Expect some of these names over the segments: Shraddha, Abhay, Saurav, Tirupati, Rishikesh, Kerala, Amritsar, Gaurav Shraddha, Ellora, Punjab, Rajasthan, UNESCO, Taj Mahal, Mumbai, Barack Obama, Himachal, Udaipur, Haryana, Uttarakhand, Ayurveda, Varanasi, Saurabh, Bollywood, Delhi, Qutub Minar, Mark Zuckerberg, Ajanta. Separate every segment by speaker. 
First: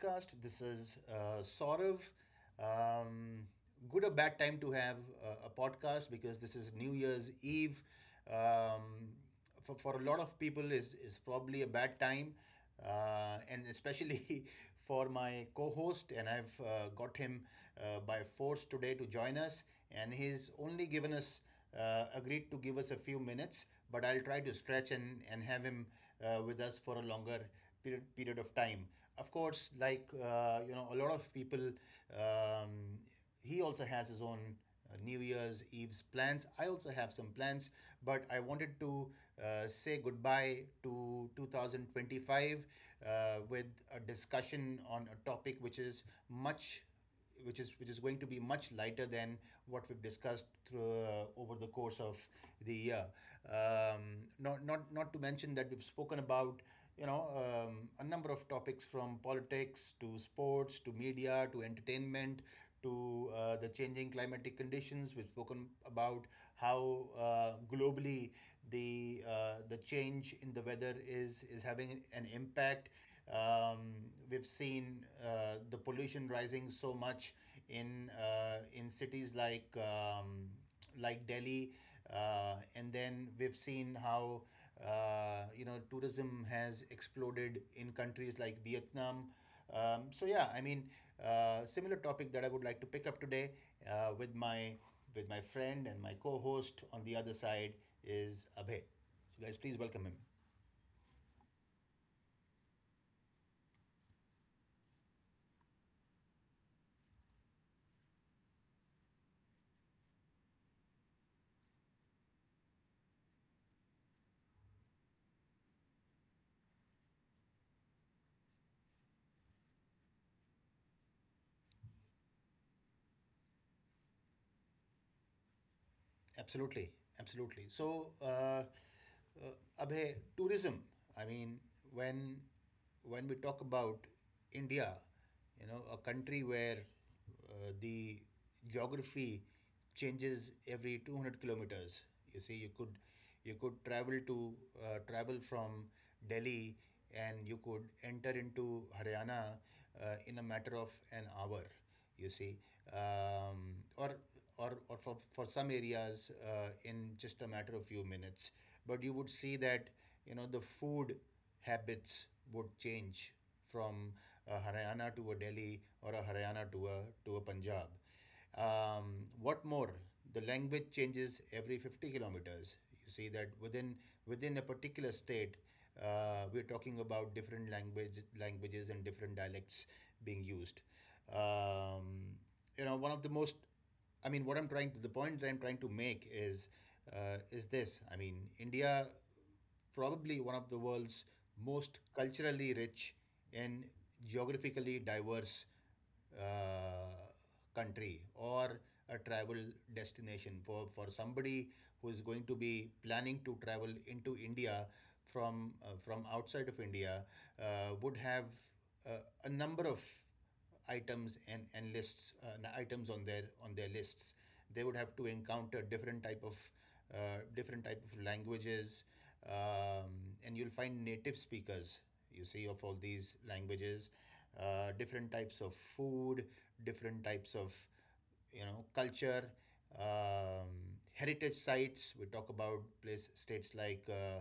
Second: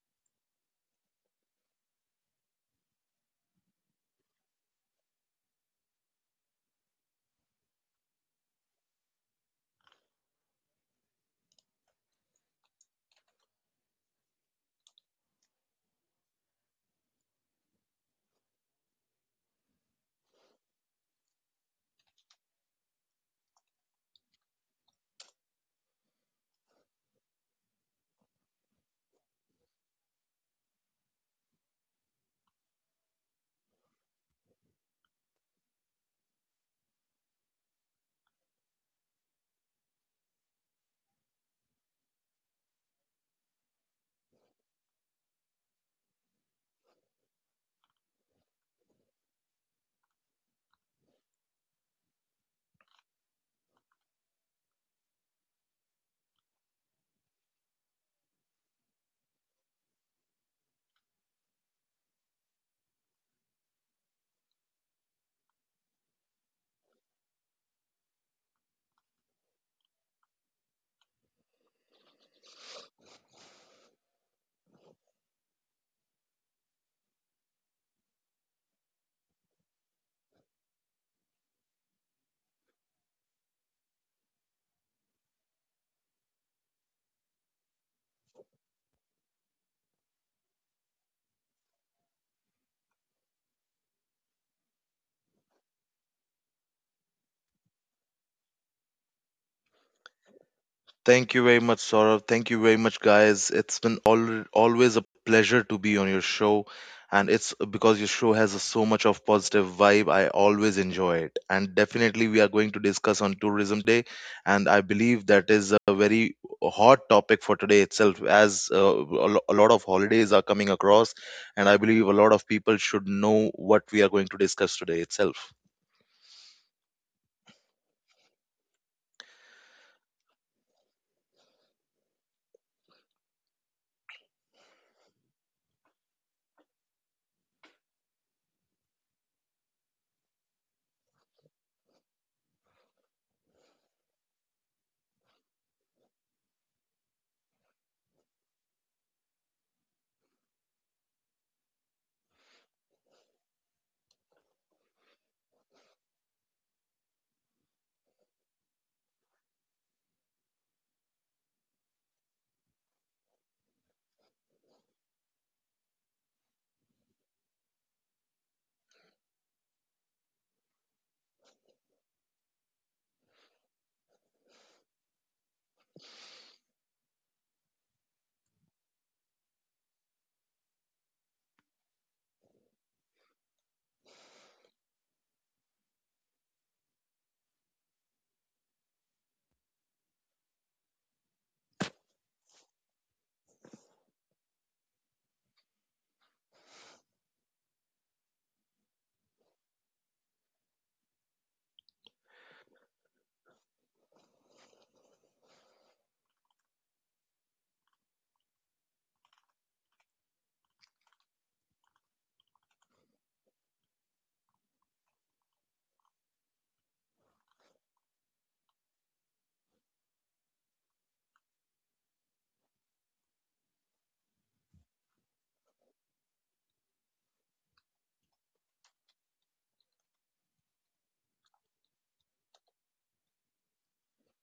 Speaker 1: podcast. This is Saurav. Um, Good or bad time to have a podcast because this is New Year's Eve. Um, for a lot of people is probably a bad time, and especially for my co-host. And I've got him by force today to join us, and he's only given us agreed to give us a few minutes, but I'll try to stretch and have him with us for a longer period of time. Of course, like a lot of people, um, he also has his own New Year's Eve's plans. I also have some plans, but I wanted to say goodbye to 2025 with a discussion on a topic which is much which is going to be much lighter than what we've discussed over the course of the year. Um, not to mention that we've spoken about a number of topics from politics to sports to media to entertainment to the changing climatic conditions. We've spoken about how globally the change in the weather is having an impact. We've seen the pollution rising so much in cities like Delhi, and then we've seen how tourism has exploded in countries like Vietnam. Um, so yeah, I mean, Similar topic that I would like to pick up today uh, with my with my friend and my co-host on the other side is Abhay. So guys, please welcome him.
Speaker 2: Thank you very much, Saurabh. Thank you very much, guys. It's been always a pleasure to be on your show. And it's because your show has so much of positive vibe. I always enjoy it. And definitely, we are going to discuss on Tourism Day. And I believe that is a very hot topic for today itself, as a lot of holidays are coming across. And I believe a lot of people should know what we are going to discuss today itself.
Speaker 1: Absolutely, absolutely. So, uh, Abhay, tourism. I mean, when we talk about India, you know, a country where the geography changes every 200 kilometers. You see, you could travel to travel from Delhi, and you could enter into Haryana in a matter of an hour. You see, um, or or for some areas in just a matter of few minutes. But you would see that you know the food habits would change from a Haryana to a Delhi or a Haryana to a Punjab. What more, the language changes every 50 kilometers. You see that within a particular state, we're talking about different languages and different dialects being used. Um, you know, one of the most I mean, what I'm trying to make is this. I mean, India probably one of the world's most culturally rich and geographically diverse uh, country or a travel destination for somebody who is going to be planning to travel into India from outside of India would have uh, a number of items and lists items on their lists. They would have to encounter different type of uh, languages, um, and you'll find native speakers you see of all these languages, different types of food, different types of, you know, culture, um, heritage sites. We talk about place states like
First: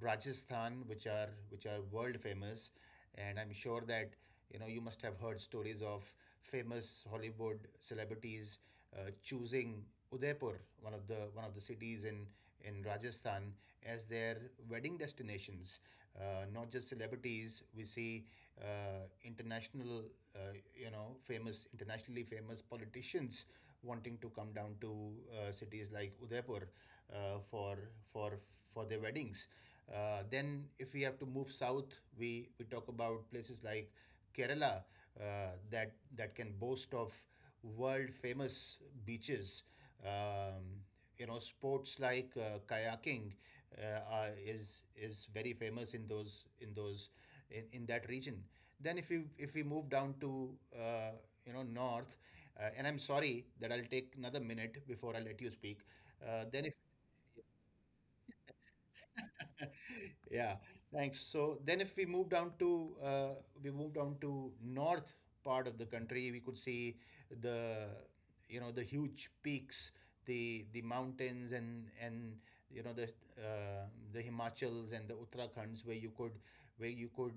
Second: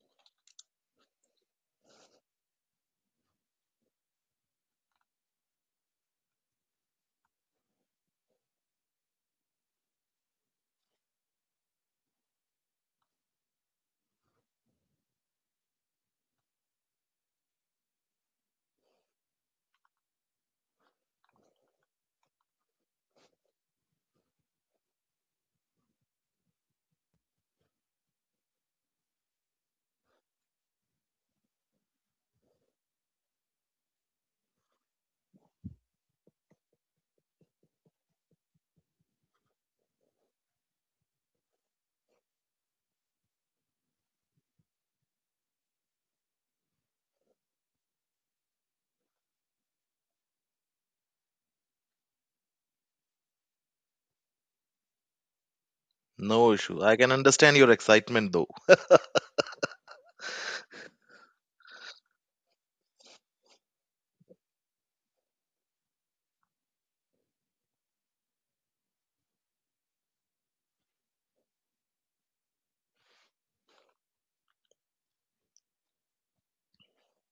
Speaker 1: Rajasthan, which are world famous, and I'm sure that you know you must have heard stories of famous Hollywood celebrities choosing Udaipur, one of the cities in Rajasthan, as their wedding destinations. Not just celebrities, we see uh, international, you know, famous internationally famous politicians wanting to come down to cities like Udaipur uh, for for for their weddings. Then, if we have to move south, we talk about places like Kerala that can boast of world famous beaches. Um, you know, sports like kayaking is very famous in in that region. Then if we move down to north, and I'm sorry that I'll take another minute before I let you speak.
Speaker 2: No
Speaker 1: Then
Speaker 2: issue. I can understand your excitement, though.
Speaker 1: yeah, thanks. So then if we move down to we move down to north part of the country, we could see the you know the huge peaks, the mountains and, you know, uh, the Himachals and the Uttarakhonds, where you could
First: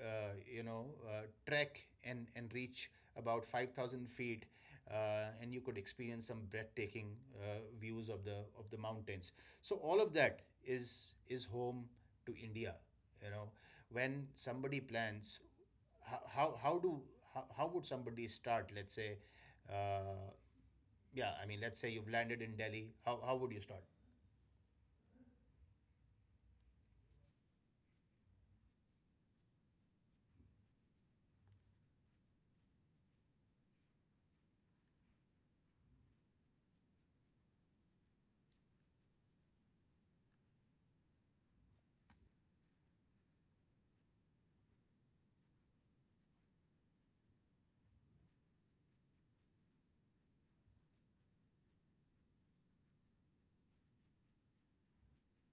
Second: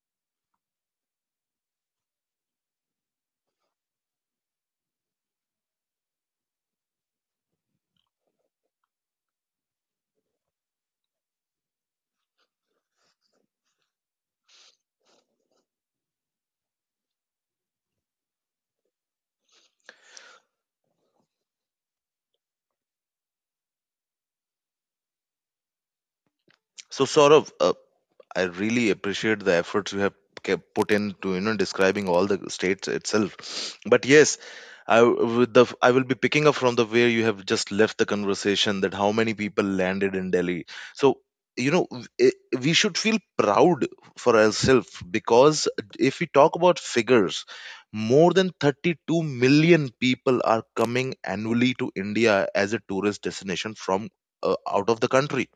Speaker 1: trek and reach about 5000 feet and you could experience some breathtaking views of the mountains. So all of that is home to India. You know, when somebody plans, how how, how do how would somebody start? Let's say, uh, yeah, I mean, let's say you've landed in Delhi. How would you start?
Speaker 2: So, Saurabh, I really appreciate the efforts you have kept put into you know describing all the states itself. But yes, I w- with the I will be picking up from the where you have just left the conversation that how many people landed in Delhi. So you know we should feel proud for ourselves because if we talk about figures, more than 32 million people are coming annually to India as a tourist destination from out of the country.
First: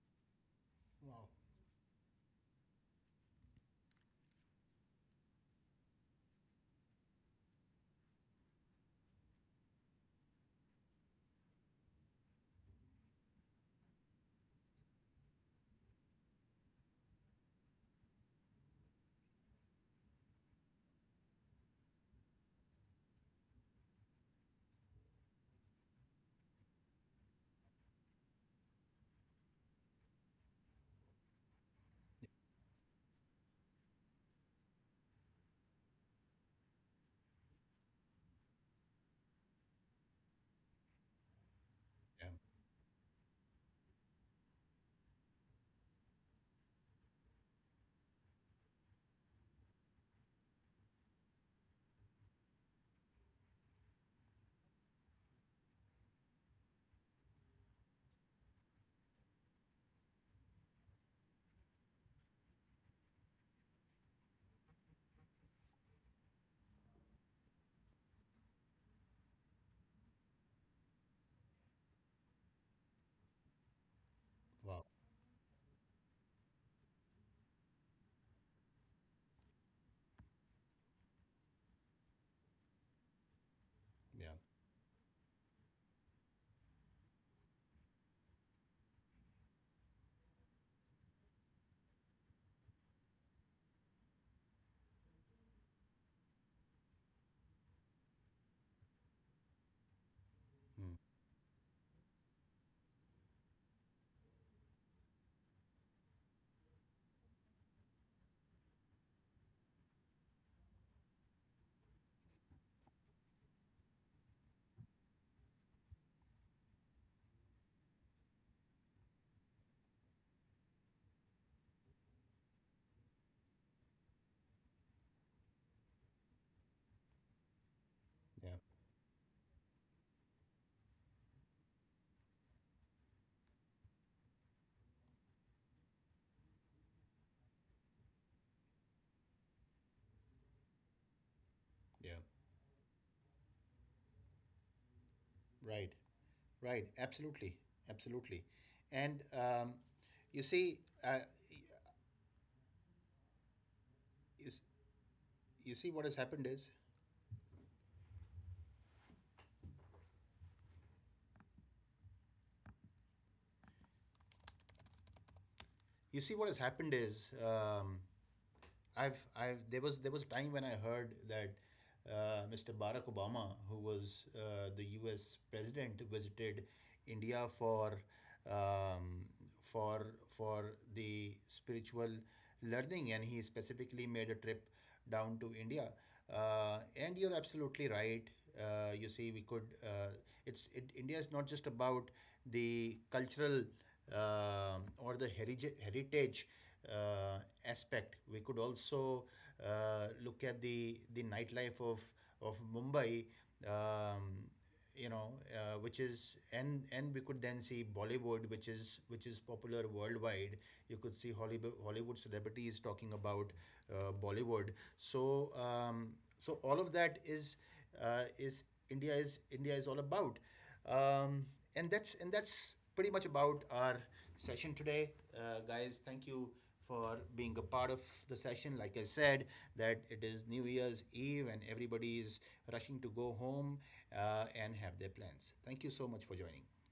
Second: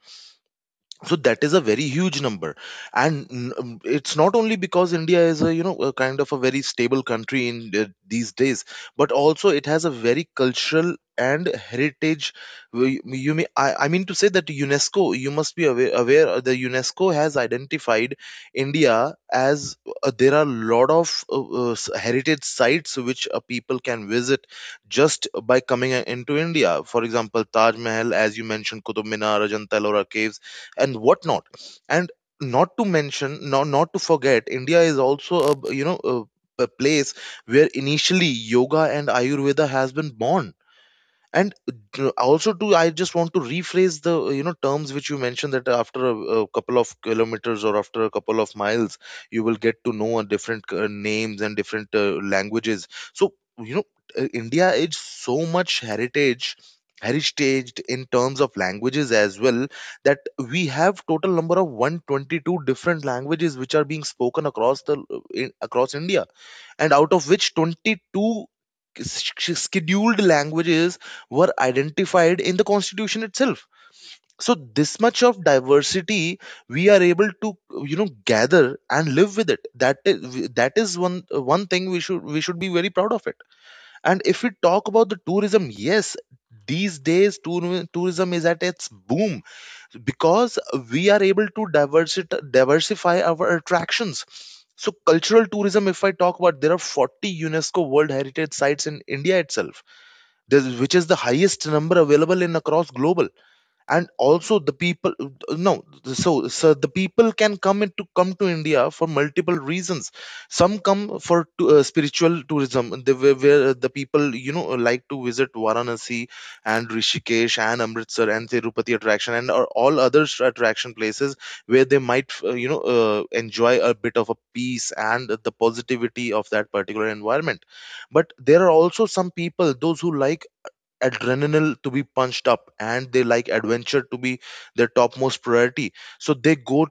Speaker 2: So
Speaker 1: Wow.
Speaker 2: that is a very huge number. And it's not only because India is a, you know, a kind of a very stable country in these days, but also it has a very cultural and heritage. You may, I mean to say that UNESCO, you must be aware, the UNESCO has identified India as, there are a lot of heritage sites which people can visit just by coming into India, for example Taj Mahal, as you mentioned, Qutub Minar, Ajanta Ellora caves, and whatnot. And not to mention, not to forget, India is also a, you know, a place where initially yoga and Ayurveda has been born. And
Speaker 1: Yeah.
Speaker 2: also too, I just want to rephrase the, you know, terms which you mentioned, that after a couple of kilometers or after a couple of miles, you will get to know a different names and different languages. So you know, India is so much heritage in terms of languages as well, that we have total number of 122 different languages which are being spoken across the across India. And out of which 22 scheduled languages were identified in the constitution itself. So
Speaker 1: Wow.
Speaker 2: this much of diversity we are able to, you know, gather and live with it. That is, one thing we should be very proud of it. And
Speaker 1: Yeah.
Speaker 2: if we talk about the tourism, yes, these days tourism is at its boom, because we are able to diversify our attractions. So, cultural tourism, if I talk about, there are 40 UNESCO world heritage sites in India itself,
Speaker 1: Hmm.
Speaker 2: which is the highest number available in across global. And also the people, no, so the people can come into come to India for multiple reasons. Some come for spiritual tourism, where the people, you know, like to visit Varanasi and Rishikesh and Amritsar and Tirupati attraction and or all other attraction places, where they might, enjoy a bit of a peace and the positivity of that particular environment. But
Speaker 1: Yeah.
Speaker 2: there are also some people those who like adrenaline to be punched up, and they like adventure to be their topmost priority. So they go
Speaker 1: Yeah. Right. Right. Absolutely. Absolutely. And you see, you, you see what has happened is you see what has happened is um, I've there was time when I heard that Mr. Barack Obama, who was the U.S. president, visited India for um, for for the spiritual learning, and he specifically made a trip down to India. And you're absolutely right. You see, we could. India is not just about the cultural or the heritage, uh, aspect. We could also look at the nightlife of Mumbai. Um, you know, which is And we could then see Bollywood, which is popular worldwide. You could see Hollywood celebrities talking about Bollywood. So um, so all of that is uh, is India is all about. Um, and that's pretty much about our session today, guys. Thank you for being a part of the session. Like I said, that it is New Year's Eve and everybody is rushing to go home and have their plans. Thank you so much for joining.